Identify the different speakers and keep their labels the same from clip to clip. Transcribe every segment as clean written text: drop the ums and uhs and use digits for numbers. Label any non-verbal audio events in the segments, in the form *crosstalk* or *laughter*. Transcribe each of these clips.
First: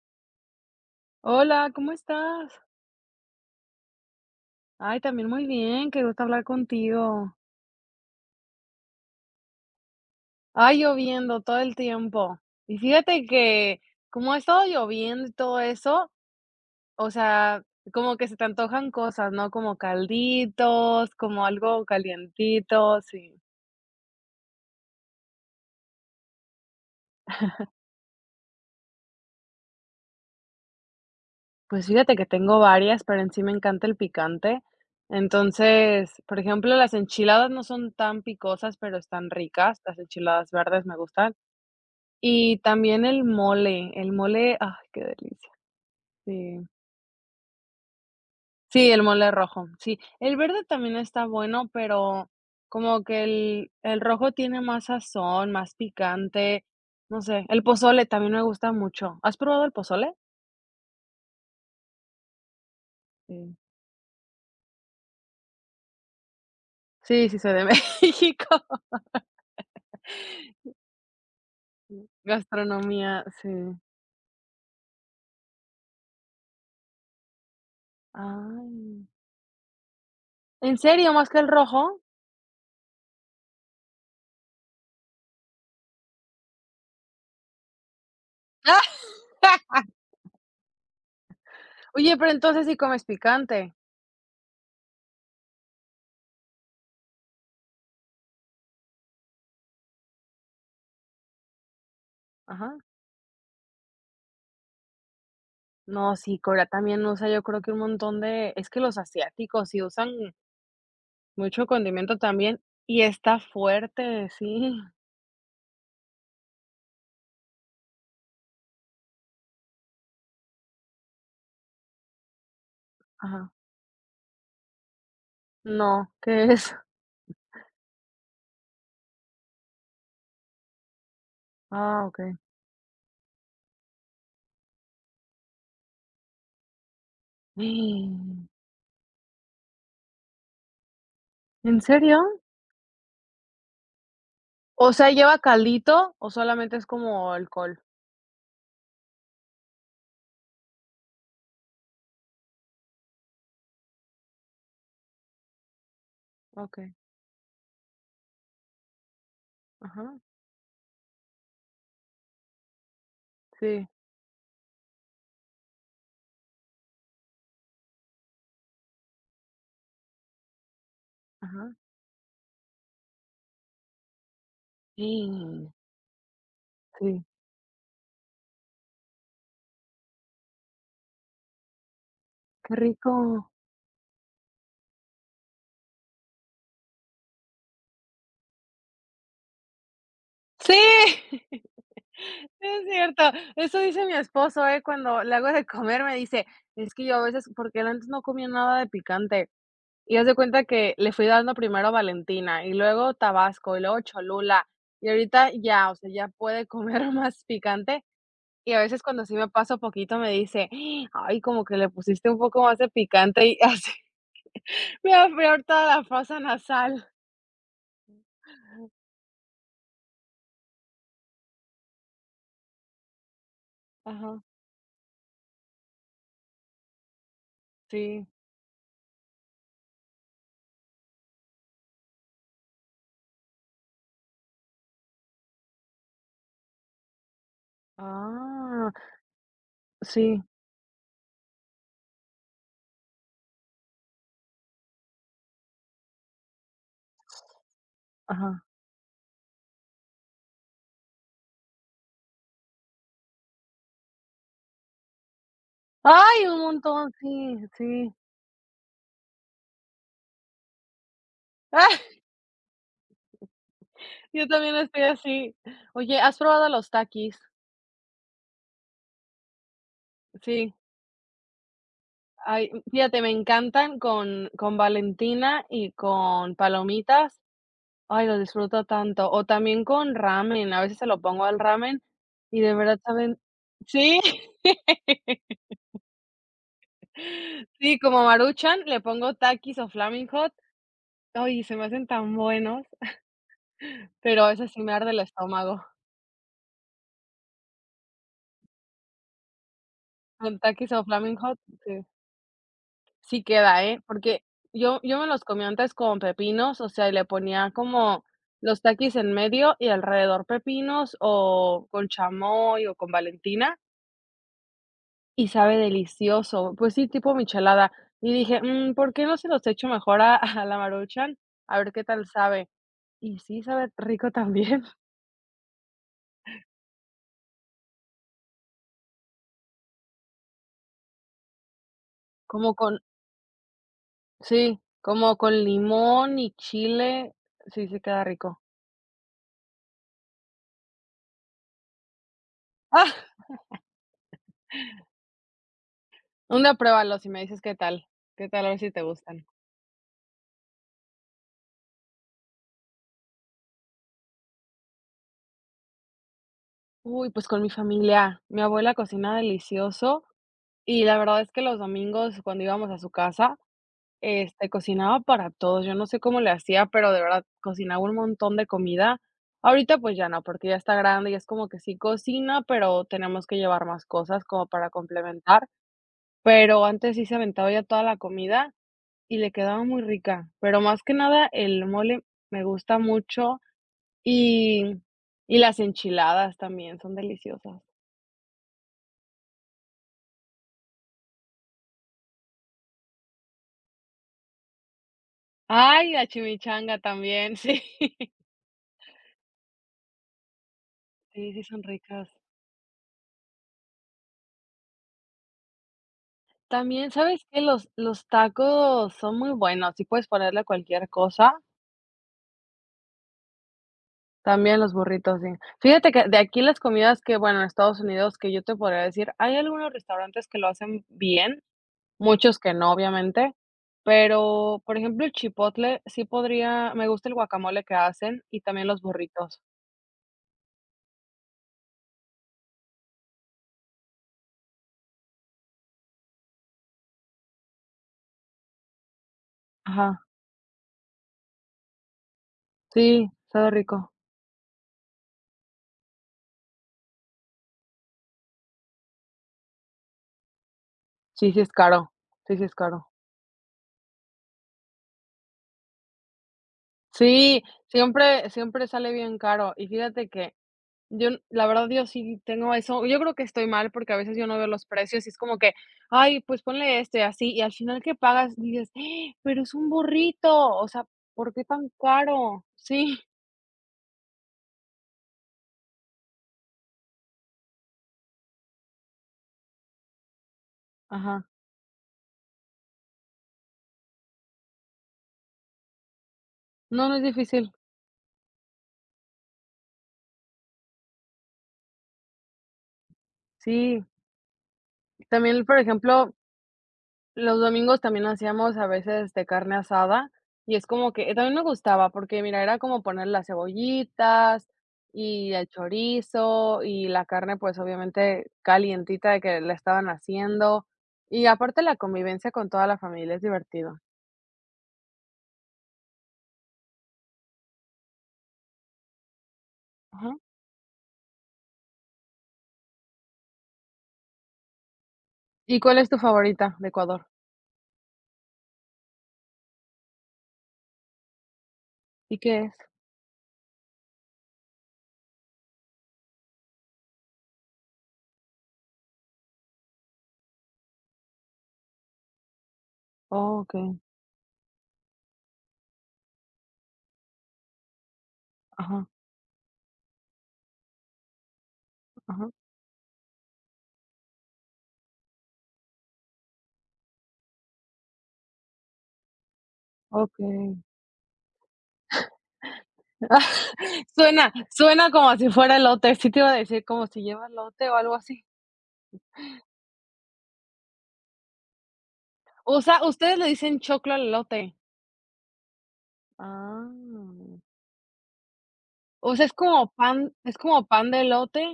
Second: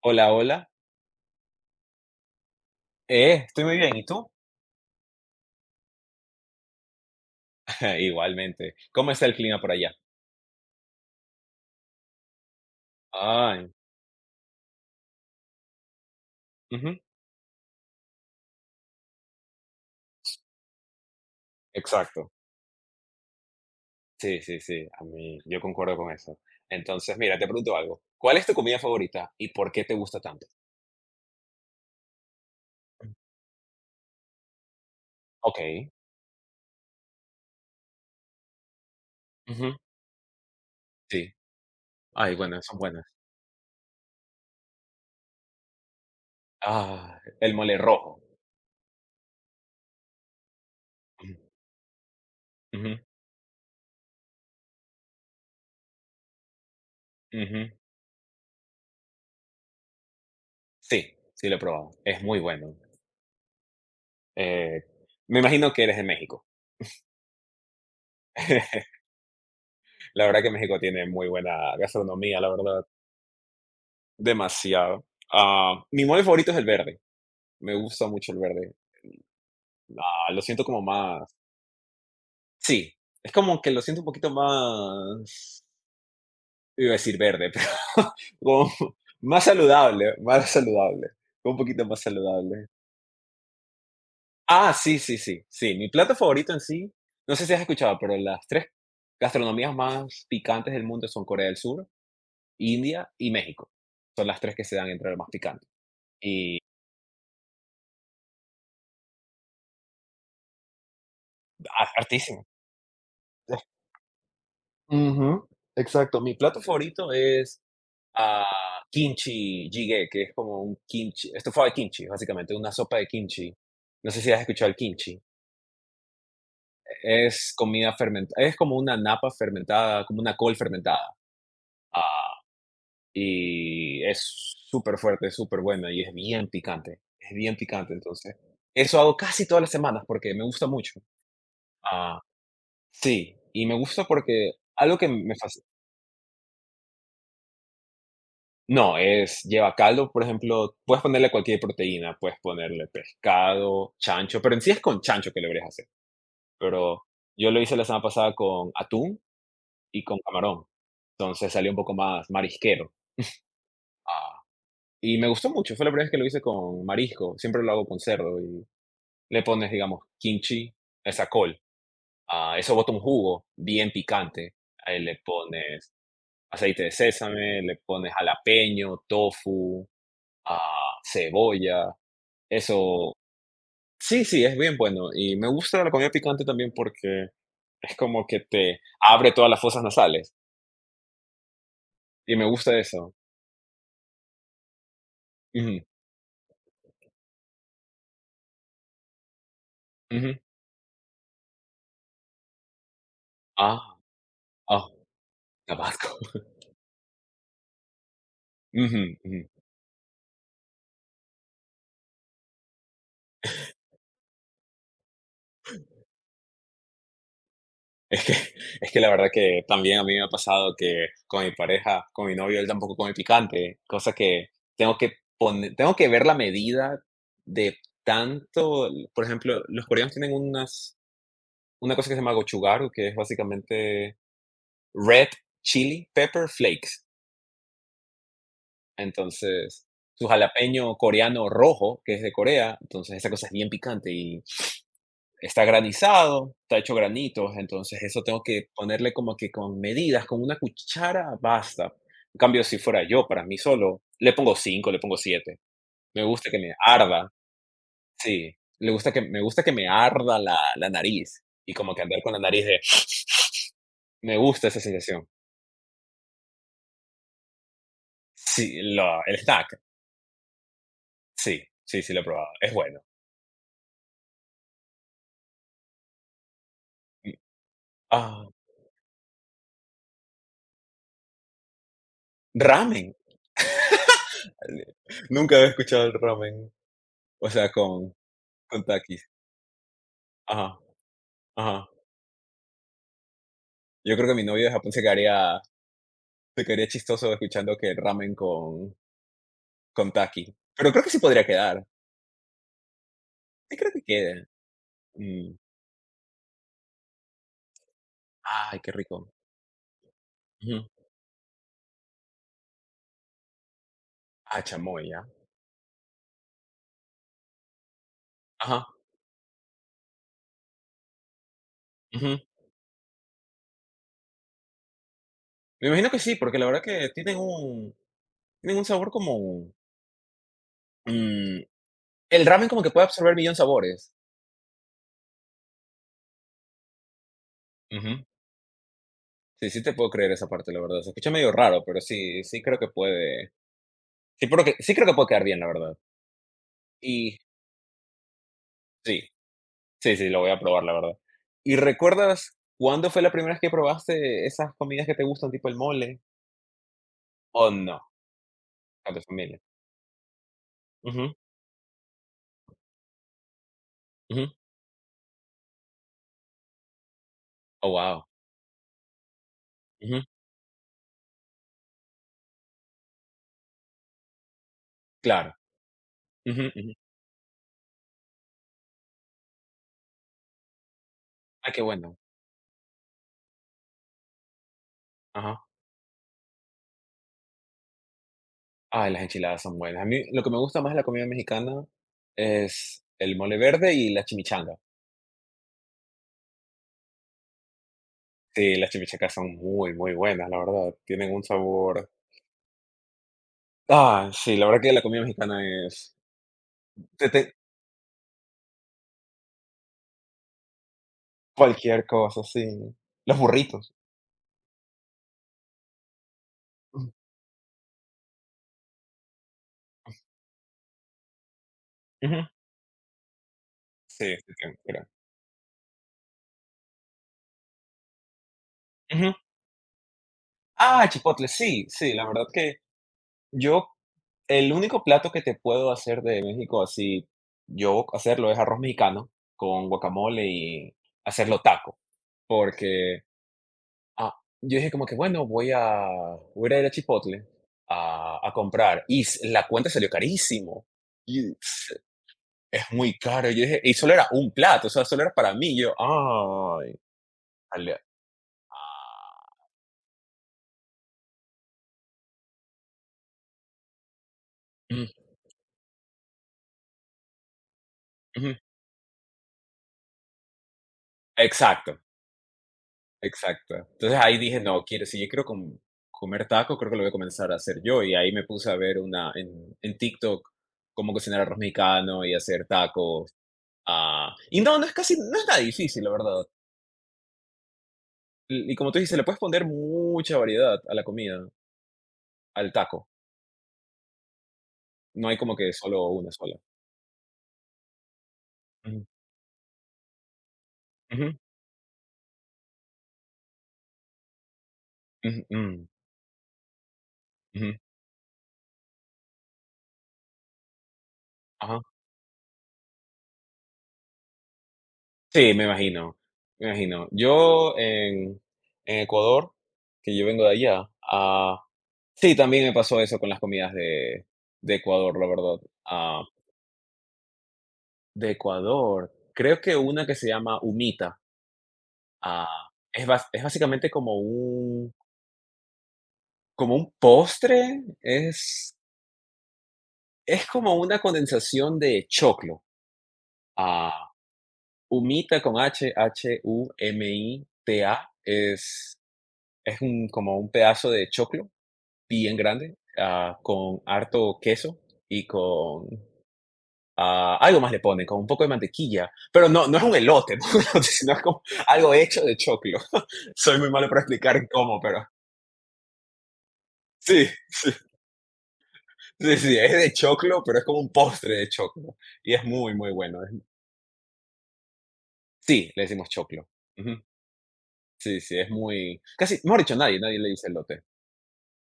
Speaker 1: Hola, hola.
Speaker 2: Hola, ¿cómo estás?
Speaker 1: Estoy muy bien, ¿y tú?
Speaker 2: Ay, también muy bien, qué gusto hablar contigo.
Speaker 1: *laughs* Igualmente. ¿Cómo está el clima por allá?
Speaker 2: Ay, lloviendo todo el tiempo. Y fíjate
Speaker 1: Ay,
Speaker 2: que como ha estado lloviendo y todo eso,
Speaker 1: ujú,
Speaker 2: o sea, como que se te antojan cosas, ¿no? Como calditos, como algo
Speaker 1: exacto.
Speaker 2: calientito, sí.
Speaker 1: Sí, sí, sí, a mí, yo concuerdo con eso. Entonces, mira, te pregunto algo. ¿Cuál es tu comida favorita y por qué te gusta tanto?
Speaker 2: Pues fíjate que tengo varias, pero en sí me encanta el picante.
Speaker 1: Ok.
Speaker 2: Entonces, por ejemplo, las enchiladas no son tan picosas, pero están
Speaker 1: Ujú.
Speaker 2: ricas. Las enchiladas verdes me gustan.
Speaker 1: Sí. Ay,
Speaker 2: Y
Speaker 1: bueno, son
Speaker 2: también
Speaker 1: buenas.
Speaker 2: el mole, ¡ay, qué delicia! Sí.
Speaker 1: Ah, el mole rojo.
Speaker 2: Sí, el mole rojo, sí. El verde también está bueno, pero
Speaker 1: Ujú,
Speaker 2: como que el rojo tiene más sazón, más picante, no sé. El
Speaker 1: ujú.
Speaker 2: pozole también me gusta mucho. ¿Has probado el pozole?
Speaker 1: Sí, sí lo he probado. Es muy bueno.
Speaker 2: Sí.
Speaker 1: Eh, Me imagino que eres de México.
Speaker 2: Sí, sí, soy de *laughs* México.
Speaker 1: *laughs* La verdad que México tiene muy buena
Speaker 2: Sí.
Speaker 1: gastronomía, la verdad.
Speaker 2: Gastronomía, sí.
Speaker 1: Demasiado. Ah, mi mole favorito es el verde. Me gusta mucho el verde.
Speaker 2: Ay.
Speaker 1: Ah, lo siento
Speaker 2: ¿En
Speaker 1: como
Speaker 2: serio,
Speaker 1: más,
Speaker 2: más que el rojo?
Speaker 1: sí, es como que lo siento un poquito más, iba a decir verde, pero *laughs* como
Speaker 2: *laughs*
Speaker 1: más saludable, un poquito más
Speaker 2: Oye, pero entonces
Speaker 1: saludable.
Speaker 2: sí comes picante.
Speaker 1: Ah, sí, sí, sí, sí, mi plato favorito en sí, no sé si has escuchado, pero las 3 gastronomías más picantes del mundo son Corea del Sur,
Speaker 2: Ajá.
Speaker 1: India y México. Son las 3 que se dan entre las más picantes
Speaker 2: No, sí,
Speaker 1: y,
Speaker 2: Corea también usa, yo creo que un montón de es que los asiáticos sí usan mucho
Speaker 1: ha
Speaker 2: condimento
Speaker 1: hartísimo.
Speaker 2: también, y está fuerte, sí.
Speaker 1: Ujú, exacto, mi plato favorito es a kimchi jjigae, que es como un kimchi, estofado de kimchi, básicamente, una sopa de
Speaker 2: Ajá.
Speaker 1: kimchi. No sé si has escuchado el kimchi.
Speaker 2: No, ¿qué es?
Speaker 1: Es comida fermentada, es como una napa fermentada, como una col fermentada.
Speaker 2: Ah,
Speaker 1: Ah,
Speaker 2: okey.
Speaker 1: y es súper fuerte, es súper buena y es bien picante, es bien picante. Entonces, eso hago casi todas las semanas porque me gusta mucho.
Speaker 2: ¿En serio?
Speaker 1: Ah, sí, y me gusta porque
Speaker 2: O
Speaker 1: algo que
Speaker 2: sea,
Speaker 1: me
Speaker 2: ¿lleva
Speaker 1: fascina.
Speaker 2: caldito o solamente es como alcohol?
Speaker 1: No, es lleva caldo, por ejemplo, puedes ponerle cualquier proteína, puedes ponerle pescado, chancho, pero en sí es con chancho que lo deberías hacer,
Speaker 2: Okey.
Speaker 1: pero yo lo hice la semana pasada con atún y
Speaker 2: Ajá.
Speaker 1: con camarón, entonces salió un poco más marisquero,
Speaker 2: Sí.
Speaker 1: ah, y me gustó mucho, fue la primera vez que lo hice con marisco, siempre lo hago con cerdo y le pones, digamos, kimchi, esa col,
Speaker 2: Ajá.
Speaker 1: ah, eso bota un jugo bien picante, ahí le
Speaker 2: Mm,
Speaker 1: pones aceite de
Speaker 2: sí,
Speaker 1: sésame, le pones jalapeño, tofu, ah, cebolla.
Speaker 2: qué
Speaker 1: Eso,
Speaker 2: rico.
Speaker 1: sí, sí, es bien bueno y me gusta la comida picante también porque es como que te abre todas las fosas nasales
Speaker 2: Sí, *laughs*
Speaker 1: y me gusta
Speaker 2: es
Speaker 1: eso.
Speaker 2: cierto. Eso dice mi esposo, ¿eh? Cuando le hago de
Speaker 1: Ujú,
Speaker 2: comer me dice: "Es que yo a veces", porque él antes no comía nada de picante. Y haz de
Speaker 1: ujú.
Speaker 2: cuenta que le fui dando primero Valentina, y luego Tabasco, y
Speaker 1: Ah,
Speaker 2: luego Cholula,
Speaker 1: ah,
Speaker 2: y ahorita ya, o
Speaker 1: Tabasco.
Speaker 2: sea, ya puede comer *laughs* más picante, y a
Speaker 1: *laughs* Ujú,
Speaker 2: veces cuando sí
Speaker 1: ujú.
Speaker 2: me paso poquito me dice: "Ay, como que le pusiste un poco más de picante", y *laughs* así me da peor toda la fosa nasal.
Speaker 1: Es que es que la verdad que también a mí me ha pasado que con mi pareja, con mi novio, él tampoco come picante, cosa
Speaker 2: Ajá,
Speaker 1: que tengo que tengo que ver la medida de
Speaker 2: sí.
Speaker 1: tanto, por ejemplo, los coreanos tienen una cosa que se llama gochugaru, que es básicamente red chili pepper flakes.
Speaker 2: Ah,
Speaker 1: Entonces, su
Speaker 2: sí,
Speaker 1: jalapeño coreano rojo, que es de Corea, entonces esa cosa es bien picante y está granizado, está hecho granitos, entonces eso tengo
Speaker 2: ajá.
Speaker 1: que ponerle como que con medidas, con una cuchara basta. En cambio, si fuera yo, para mí solo, le pongo cinco, le pongo siete. Me
Speaker 2: Ay,
Speaker 1: gusta
Speaker 2: un
Speaker 1: que me
Speaker 2: montón,
Speaker 1: arda,
Speaker 2: sí, sí.
Speaker 1: sí, le gusta que me arda la nariz y como que andar
Speaker 2: *laughs*
Speaker 1: con la nariz de, me
Speaker 2: Yo
Speaker 1: gusta
Speaker 2: también
Speaker 1: esa
Speaker 2: estoy
Speaker 1: sensación.
Speaker 2: así. Oye, ¿has probado los Takis?
Speaker 1: Sí, la el snack,
Speaker 2: Sí.
Speaker 1: sí, sí, sí lo he probado,
Speaker 2: Ay,
Speaker 1: es bueno.
Speaker 2: fíjate, me encantan con Valentina y con palomitas. Ay, lo
Speaker 1: Ah,
Speaker 2: disfruto tanto. O también con ramen, a veces se lo pongo al ramen y de verdad
Speaker 1: ramen,
Speaker 2: saben sí, *laughs*
Speaker 1: *laughs* nunca había escuchado el ramen, o sea,
Speaker 2: sí,
Speaker 1: con
Speaker 2: como Maruchan,
Speaker 1: con
Speaker 2: le
Speaker 1: Takis.
Speaker 2: pongo Takis o Flaming Hot.
Speaker 1: Ajá,
Speaker 2: Ay, se me
Speaker 1: ajá.
Speaker 2: hacen tan buenos,
Speaker 1: Yo creo que mi
Speaker 2: pero a
Speaker 1: novio
Speaker 2: veces
Speaker 1: de
Speaker 2: sí
Speaker 1: Japón
Speaker 2: me
Speaker 1: se
Speaker 2: arde el
Speaker 1: quedaría
Speaker 2: estómago.
Speaker 1: se quedaría chistoso escuchando que el ramen con Takis,
Speaker 2: Con Takis
Speaker 1: pero
Speaker 2: o
Speaker 1: creo que sí
Speaker 2: Flaming
Speaker 1: podría
Speaker 2: Hot,
Speaker 1: quedar.
Speaker 2: sí. Sí
Speaker 1: Sí
Speaker 2: queda,
Speaker 1: creo
Speaker 2: ¿eh?
Speaker 1: que
Speaker 2: Porque
Speaker 1: quede.
Speaker 2: yo me los
Speaker 1: Mm.
Speaker 2: comía antes con pepinos, o sea, y le ponía como
Speaker 1: Ay,
Speaker 2: los
Speaker 1: qué
Speaker 2: taquis en
Speaker 1: rico.
Speaker 2: medio y alrededor
Speaker 1: Ujú.
Speaker 2: pepinos, o con chamoy, o con Valentina,
Speaker 1: Ah, chamoy, ya.
Speaker 2: y sabe delicioso. Pues sí, tipo michelada. Y dije:
Speaker 1: Ajá,
Speaker 2: "Mm, ¿por qué no se los echo mejor a la Maruchan? A ver qué tal
Speaker 1: ujú.
Speaker 2: sabe". Y sí, sabe rico también, *laughs*
Speaker 1: Me imagino que sí, porque la verdad que tienen un sabor como, mm, el ramen
Speaker 2: como
Speaker 1: como que
Speaker 2: con
Speaker 1: puede absorber millón sabores.
Speaker 2: sí, como con limón y chile. Sí, sí queda
Speaker 1: Ujú.
Speaker 2: rico.
Speaker 1: Sí, sí te puedo creer esa parte, la verdad. Se escucha medio raro, pero sí, sí creo que
Speaker 2: ¡Ah!
Speaker 1: puede. Sí creo que puede quedar bien, la verdad.
Speaker 2: Una pruébalo si
Speaker 1: Y
Speaker 2: me dices qué tal, a ver si te
Speaker 1: sí,
Speaker 2: gustan.
Speaker 1: sí, sí, lo voy a probar, la verdad. ¿Y recuerdas cuándo fue la primera vez que probaste esas comidas que te gustan, tipo el mole?
Speaker 2: Uy, pues con
Speaker 1: ¿O
Speaker 2: mi
Speaker 1: no?
Speaker 2: familia. Mi abuela
Speaker 1: A tu
Speaker 2: cocina
Speaker 1: familia.
Speaker 2: delicioso y la
Speaker 1: Ujú,
Speaker 2: verdad es que los domingos cuando íbamos a su casa,
Speaker 1: ujú.
Speaker 2: este, cocinaba para todos. Yo no sé cómo le hacía, pero de verdad
Speaker 1: Oh,
Speaker 2: cocinaba un
Speaker 1: wow.
Speaker 2: montón de comida. Ahorita pues
Speaker 1: Ujú,
Speaker 2: ya no, porque ya está grande y es como que sí cocina, pero tenemos que llevar más cosas como para
Speaker 1: claro.
Speaker 2: complementar.
Speaker 1: Ujú,
Speaker 2: Pero
Speaker 1: ujú.
Speaker 2: antes sí se aventaba ya toda la comida y le quedaba muy rica. Pero más que nada
Speaker 1: Ay, qué
Speaker 2: el
Speaker 1: bueno.
Speaker 2: mole me gusta mucho y, y
Speaker 1: Ajá.
Speaker 2: las enchiladas también son deliciosas.
Speaker 1: Ay, las enchiladas son buenas. A mí lo que me gusta más de la comida mexicana es el mole verde y la chimichanga.
Speaker 2: Ay, la chimichanga también, sí. *laughs*
Speaker 1: Sí, las chimichangas son muy, muy buenas, la verdad. Tienen un
Speaker 2: Sí, sí son
Speaker 1: sabor.
Speaker 2: ricas.
Speaker 1: Ah, sí, la verdad que la comida mexicana es.
Speaker 2: También, ¿sabes qué? Los tacos son muy buenos, sí puedes ponerle cualquier cosa.
Speaker 1: Cualquier cosa, sí. Los burritos.
Speaker 2: También los burritos, sí. Fíjate que de aquí las
Speaker 1: Ujú.
Speaker 2: comidas que, bueno, en Estados Unidos, que yo te podría decir, hay algunos restaurantes que lo hacen bien,
Speaker 1: Ujú.
Speaker 2: muchos que no, obviamente,
Speaker 1: Sí, sí, sí,
Speaker 2: pero, por
Speaker 1: mira.
Speaker 2: ejemplo, el chipotle sí podría me gusta el guacamole que hacen y también los
Speaker 1: Ujú.
Speaker 2: burritos.
Speaker 1: Ah, chipotle, sí, sí, la verdad que yo el único plato que te puedo hacer de México así, yo hacerlo, es arroz mexicano con
Speaker 2: Ajá,
Speaker 1: guacamole y hacerlo taco, porque,
Speaker 2: sí, sabe rico.
Speaker 1: ah, yo dije como que, bueno, voy a ir a Chipotle a comprar, y s la cuenta salió carísimo, y
Speaker 2: Sí, sí es caro, sí, sí es
Speaker 1: es
Speaker 2: caro.
Speaker 1: muy caro, yo dije, y solo era un plato, o sea, solo era para mí, yo: "Ay".
Speaker 2: Sí, siempre siempre sale bien caro. Y fíjate que yo, la verdad, yo sí tengo eso. Yo creo que estoy mal, porque a veces yo no veo los
Speaker 1: Ujú,
Speaker 2: precios y es como que: "Ay, pues ponle esto", y así, y al final que pagas
Speaker 1: ujú.
Speaker 2: dices: pero es un burrito, o sea, ¿por qué tan
Speaker 1: Exacto,
Speaker 2: caro?". Sí,
Speaker 1: exacto. Entonces ahí dije, no, quiero, si yo quiero comer taco, creo que lo voy a comenzar a hacer yo. Y ahí me puse a ver una en TikTok cómo cocinar
Speaker 2: ajá.
Speaker 1: arroz mexicano y hacer tacos. Y no, no es casi, no es nada difícil, la verdad.
Speaker 2: No, no es difícil.
Speaker 1: Y como tú dices, le puedes poner mucha variedad a la comida, al taco.
Speaker 2: Sí,
Speaker 1: No hay como
Speaker 2: también,
Speaker 1: que
Speaker 2: por
Speaker 1: solo una
Speaker 2: ejemplo,
Speaker 1: sola.
Speaker 2: los domingos también hacíamos a
Speaker 1: Ujú,
Speaker 2: veces de carne asada, y es como que
Speaker 1: ujú,
Speaker 2: también me gustaba, porque mira, era como poner las cebollitas,
Speaker 1: ujú,
Speaker 2: y
Speaker 1: ujú,
Speaker 2: el chorizo, y la carne, pues,
Speaker 1: ujú.
Speaker 2: obviamente calientita de que la estaban haciendo, y
Speaker 1: Ajá.
Speaker 2: aparte la convivencia con toda la familia es divertido.
Speaker 1: Sí, me imagino, me imagino. Yo en Ecuador, que yo
Speaker 2: Ajá.
Speaker 1: vengo de allá, sí, también me pasó eso con las comidas de Ecuador, la verdad.
Speaker 2: ¿Y cuál es tu
Speaker 1: Ah,
Speaker 2: favorita de Ecuador?
Speaker 1: de Ecuador, creo que una que se llama humita,
Speaker 2: ¿Y
Speaker 1: ah,
Speaker 2: qué es?
Speaker 1: es bas es básicamente como un postre, es como una condensación de choclo.
Speaker 2: Oh, okey.
Speaker 1: Ah, humita con h, h-u-m-i-t-a, es
Speaker 2: Ajá,
Speaker 1: es un como un pedazo de choclo bien
Speaker 2: ajá,
Speaker 1: grande, ah, con harto queso y con ah, algo más le ponen, con un poco de mantequilla, pero no, no es un elote, *laughs*
Speaker 2: okey.
Speaker 1: no es, sino es como algo hecho de choclo. *laughs* Soy muy malo para
Speaker 2: *laughs*
Speaker 1: explicar
Speaker 2: Suena
Speaker 1: cómo, pero
Speaker 2: suena como si fuera elote, sí te iba a decir, como si
Speaker 1: sí,
Speaker 2: lleva
Speaker 1: sí,
Speaker 2: elote o algo así.
Speaker 1: sí, sí, es de choclo, pero es como un postre de choclo y es muy,
Speaker 2: O
Speaker 1: muy
Speaker 2: sea,
Speaker 1: bueno.
Speaker 2: ustedes le dicen choclo al elote.
Speaker 1: Sí, le decimos choclo.
Speaker 2: Ah.
Speaker 1: Ujú. Sí, sí, es muy,
Speaker 2: O
Speaker 1: casi,
Speaker 2: sea,
Speaker 1: mejor dicho, nadie, nadie le dice
Speaker 2: es
Speaker 1: elote.
Speaker 2: como pan de elote.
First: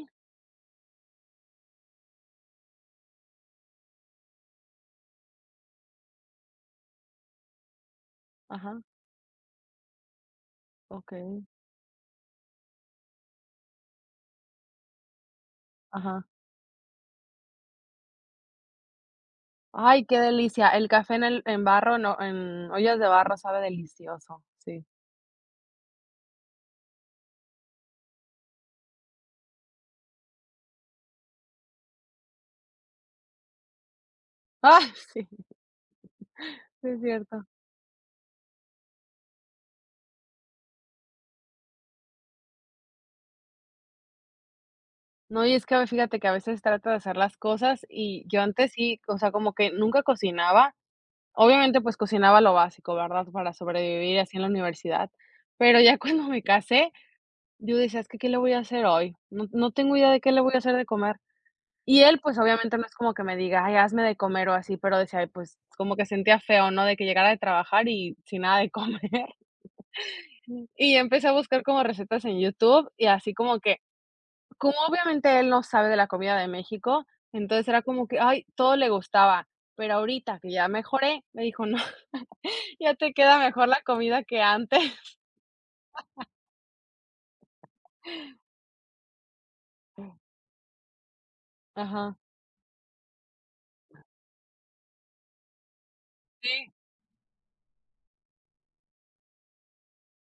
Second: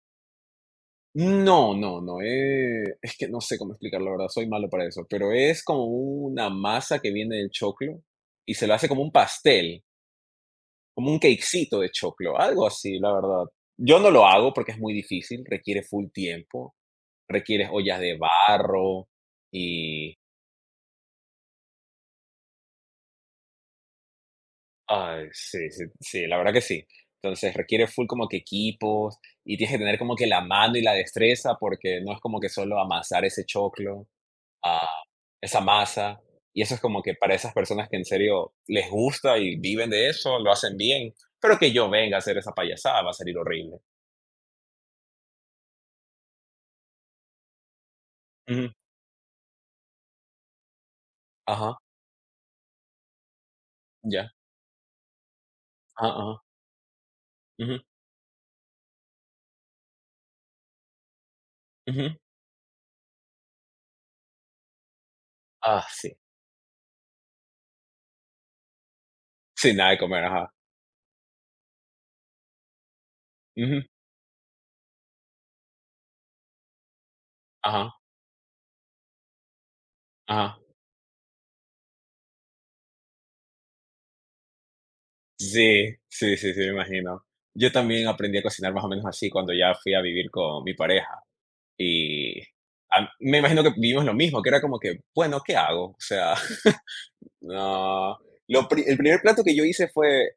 Speaker 1: No, no, no, es que no sé cómo explicarlo, la verdad, soy malo para eso, pero es como una masa que viene del choclo y se lo
Speaker 2: Ajá,
Speaker 1: hace como un pastel, como un
Speaker 2: okay,
Speaker 1: cakecito de choclo, algo así, la verdad. Yo no lo hago porque es muy difícil, requiere full
Speaker 2: ajá.
Speaker 1: tiempo, requiere ollas de barro
Speaker 2: Ay,
Speaker 1: y...
Speaker 2: qué delicia. El café en el en barro, no, en ollas de barro sabe delicioso. Sí.
Speaker 1: Ay, sí, sí, sí, la verdad que sí. Entonces requiere full como que equipos y tienes que tener como que la mano y la destreza porque no es como que solo amasar ese choclo.
Speaker 2: *laughs*
Speaker 1: Ah,
Speaker 2: Ay, sí,
Speaker 1: esa masa, y eso es
Speaker 2: sí es
Speaker 1: como que para
Speaker 2: cierto.
Speaker 1: esas personas que en serio les gusta y viven de eso, lo hacen bien, pero que yo venga a hacer esa payasada va a salir horrible.
Speaker 2: No, y es que fíjate que a veces trato de hacer las cosas y yo
Speaker 1: Ujú,
Speaker 2: antes sí, o sea, como que nunca cocinaba.
Speaker 1: ajá,
Speaker 2: Obviamente, pues cocinaba lo básico, ¿verdad? Para sobrevivir
Speaker 1: ya,
Speaker 2: así en la universidad. Pero ya *laughs*
Speaker 1: ajá,
Speaker 2: cuando me
Speaker 1: ajá,
Speaker 2: casé, yo
Speaker 1: ujú,
Speaker 2: decía: "Es que, ¿qué le voy a hacer hoy? No tengo idea de qué le voy a hacer de comer". Y
Speaker 1: ujú.
Speaker 2: él, pues, obviamente, no es como que me diga: "Ay, hazme de comer", o así, pero decía: "Ay, pues",
Speaker 1: Ah,
Speaker 2: como que
Speaker 1: sí,
Speaker 2: sentía feo, ¿no? De que llegara de trabajar y sin nada de comer. *laughs*
Speaker 1: sin nada de comer, ajá,
Speaker 2: Y empecé a buscar como recetas en YouTube, y así como que
Speaker 1: ujú,
Speaker 2: como obviamente él no sabe de la comida de México, entonces era
Speaker 1: ajá,
Speaker 2: como que, ay, todo le gustaba. Pero ahorita que
Speaker 1: ajá.
Speaker 2: ya mejoré, me dijo: "No, *laughs* ya te queda mejor la comida que antes".
Speaker 1: Sí, sí, sí, sí, me imagino. Yo también aprendí a cocinar más o menos así cuando ya fui a vivir con mi pareja
Speaker 2: Ajá.
Speaker 1: y, me imagino que vivimos lo mismo, que era como que, bueno, ¿qué hago? O sea
Speaker 2: Sí.
Speaker 1: *laughs* no. El primer plato que yo hice fue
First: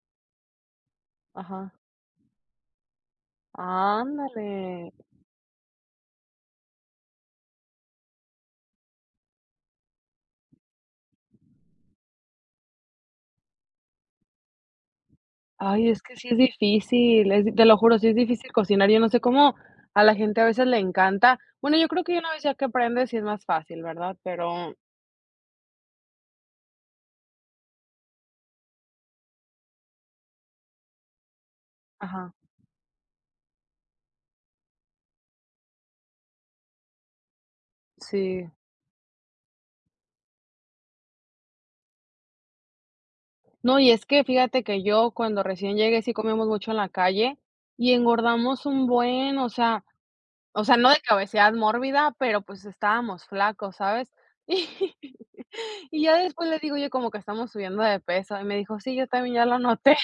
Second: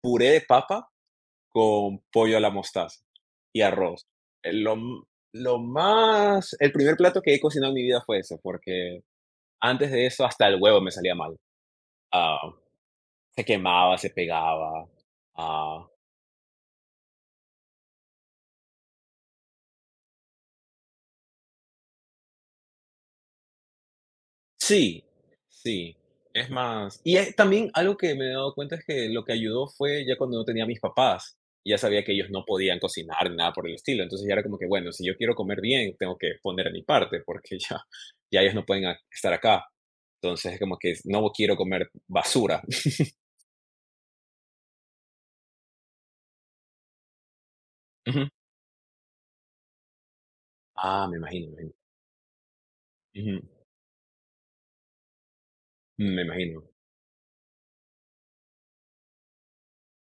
Speaker 1: puré de papa
Speaker 2: Ajá.
Speaker 1: con pollo a la mostaza y arroz.
Speaker 2: Ándale.
Speaker 1: Lo, m- lo más, el primer plato que he cocinado en mi vida fue ese, porque antes de eso hasta el huevo me salía mal. Ah, se quemaba, se pegaba. ah,
Speaker 2: Ay, es que sí es difícil, es te lo juro, sí es difícil cocinar. Yo no sé cómo a la gente a veces le encanta. Bueno, yo creo que una vez ya que aprendes, sí es más fácil, ¿verdad? Pero
Speaker 1: Sí, sí, es más y es también algo que me he dado cuenta es que lo que ayudó fue ya cuando no tenía a mis papás, y ya sabía que ellos
Speaker 2: ajá,
Speaker 1: no podían cocinar ni nada por el estilo, entonces ya era como que, bueno, si yo quiero comer bien, tengo que poner de mi parte, porque *laughs* ya
Speaker 2: sí.
Speaker 1: ellos no pueden a estar acá. Entonces, es como que no quiero comer basura. *laughs*
Speaker 2: No, y es que fíjate que yo cuando recién llegué sí comíamos mucho en la calle y
Speaker 1: Ujú.
Speaker 2: engordamos un buen, o sea, o sea, no de
Speaker 1: Ah,
Speaker 2: que
Speaker 1: me imagino,
Speaker 2: obesidad
Speaker 1: me imagino.
Speaker 2: mórbida, pero, pues, estábamos
Speaker 1: Ujú,
Speaker 2: flacos, ¿sabes? *laughs* Y ya
Speaker 1: me
Speaker 2: después le
Speaker 1: imagino.
Speaker 2: digo: yo como que estamos subiendo de peso", y me dijo: "Sí, yo también ya lo noté".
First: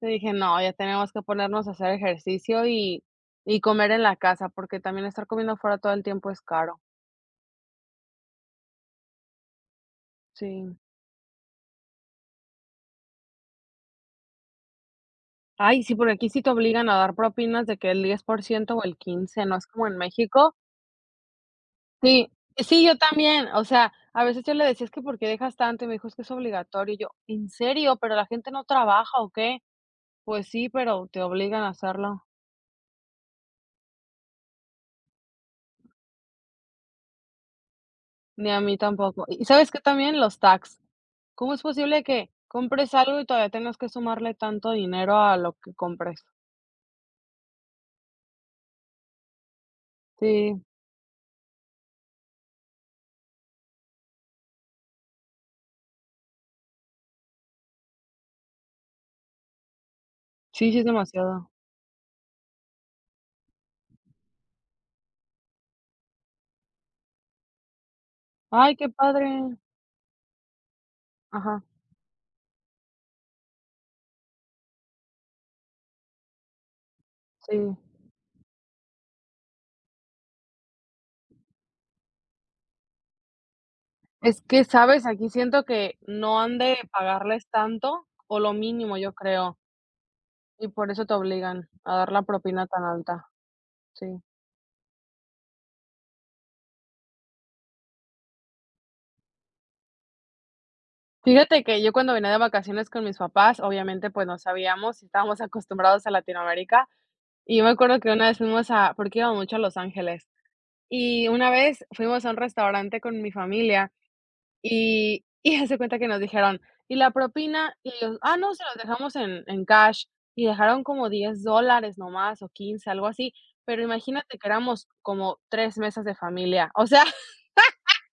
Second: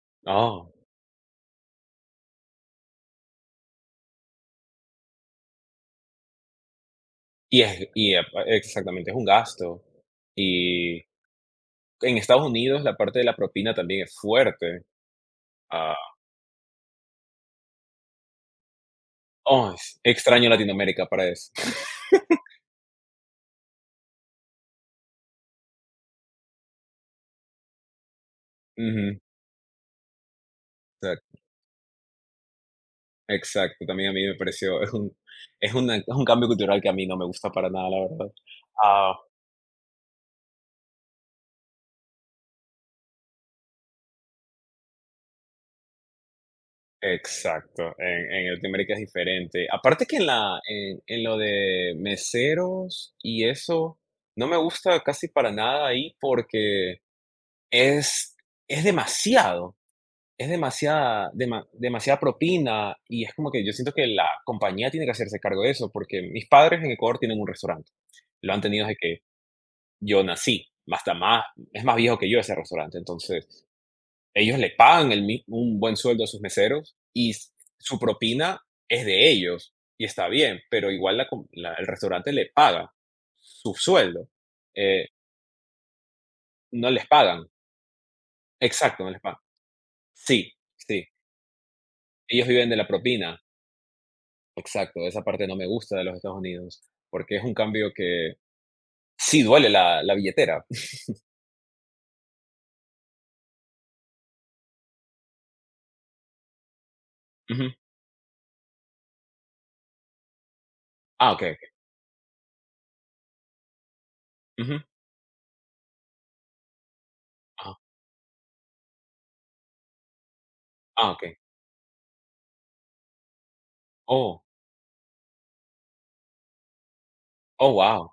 Speaker 2: Yo dije: "No, ya
Speaker 1: Oh,
Speaker 2: tenemos que ponernos a hacer ejercicio y comer en la casa", porque también estar comiendo fuera todo el tiempo es caro.
Speaker 1: y epa, exactamente, es un gasto.
Speaker 2: Sí.
Speaker 1: Y en Estados Unidos la parte de la propina también es fuerte,
Speaker 2: Ay,
Speaker 1: ah
Speaker 2: sí, por aquí sí te obligan a dar propinas de que el 10% o el 15, no es
Speaker 1: oh,
Speaker 2: como en
Speaker 1: es extraño
Speaker 2: México.
Speaker 1: Latinoamérica para eso. *laughs*
Speaker 2: Sí, sí, yo también, o sea, a veces yo le decía: "Es que, ¿por qué dejas tanto?", y me dijo: "Es que es obligatorio", y yo: "¿En serio? ¿Pero la gente no
Speaker 1: Ujú,
Speaker 2: trabaja o qué?". Pues sí, pero te
Speaker 1: exac
Speaker 2: obligan a hacerlo.
Speaker 1: exacto, también a mí me pareció, es un es una es un cambio cultural que a mí no me gusta para nada, la verdad.
Speaker 2: Ni a mí
Speaker 1: Ah,
Speaker 2: tampoco. ¿Y sabes qué también? Los tax, ¿cómo es posible que compres algo y todavía tengas que sumarle tanto dinero a lo que compres?
Speaker 1: exacto, en Latinoamérica es diferente. Aparte que en la
Speaker 2: Sí,
Speaker 1: en lo de meseros y eso, no me gusta casi para nada ahí porque es es demasiado, es
Speaker 2: sí, sí es
Speaker 1: demasiada
Speaker 2: demasiado.
Speaker 1: dema demasiada propina y es como que yo siento que la compañía tiene que hacerse cargo de eso, porque mis padres en Ecuador tienen un restaurante. Lo han
Speaker 2: Ay,
Speaker 1: tenido
Speaker 2: qué
Speaker 1: desde que
Speaker 2: padre.
Speaker 1: yo nací. Hasta más,
Speaker 2: Ajá,
Speaker 1: es más viejo que yo ese restaurante. Entonces, ellos le pagan un buen sueldo a sus meseros y
Speaker 2: sí.
Speaker 1: su propina es de ellos y está bien, pero igual el restaurante le paga su sueldo.
Speaker 2: Es que, ¿sabes?
Speaker 1: eh,
Speaker 2: Aquí siento que no han de
Speaker 1: no les pagan.
Speaker 2: pagarles tanto o lo mínimo,
Speaker 1: Exacto, no
Speaker 2: yo
Speaker 1: les pagan.
Speaker 2: creo,
Speaker 1: Sí,
Speaker 2: y por
Speaker 1: sí.
Speaker 2: eso te obligan a dar la
Speaker 1: Ellos
Speaker 2: propina
Speaker 1: viven de
Speaker 2: tan
Speaker 1: la
Speaker 2: alta.
Speaker 1: propina.
Speaker 2: Sí.
Speaker 1: Exacto. Esa parte no me gusta de los Estados Unidos porque es un cambio que sí duele la billetera. *laughs*
Speaker 2: Fíjate que yo cuando venía de vacaciones con mis papás, obviamente, pues, no sabíamos, estábamos acostumbrados a Latinoamérica, y yo
Speaker 1: Ujú.
Speaker 2: me acuerdo que una vez fuimos a porque íbamos mucho a Los Ángeles, y
Speaker 1: Ah, ok,
Speaker 2: una
Speaker 1: ok.
Speaker 2: vez fuimos a un restaurante con mi familia
Speaker 1: Ujú.
Speaker 2: y *laughs* y haz cuenta que nos dijeron: "¿Y la propina?".
Speaker 1: Ah,
Speaker 2: Y los "Ah, no, se los dejamos en cash". Y dejaron como
Speaker 1: ah, ok.
Speaker 2: $10 nomás o 15 algo así. Pero imagínate
Speaker 1: Oh,
Speaker 2: que éramos como 3 mesas de familia, o sea, *laughs*
Speaker 1: oh, wow.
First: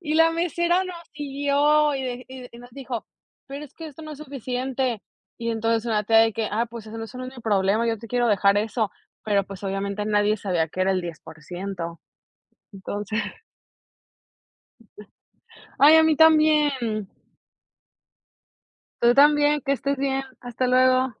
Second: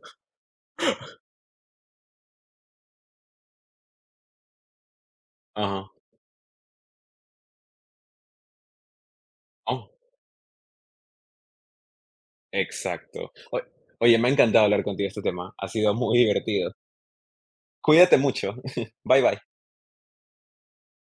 Speaker 2: y la mesera nos siguió y de y nos dijo: "Pero es que esto no es suficiente". Y entonces
Speaker 1: Ajá.
Speaker 2: una tía de que: "Ah, pues eso no es mi problema, yo te quiero dejar eso". Pero, pues,
Speaker 1: Oh,
Speaker 2: obviamente nadie sabía que era el 10%. Entonces
Speaker 1: exacto. Oye, me ha encantado hablar contigo de este tema. Ha sido
Speaker 2: ay, a mí
Speaker 1: muy divertido.
Speaker 2: también.
Speaker 1: Cuídate mucho. *laughs*
Speaker 2: Tú
Speaker 1: Bye bye.
Speaker 2: también, que estés bien. Hasta luego.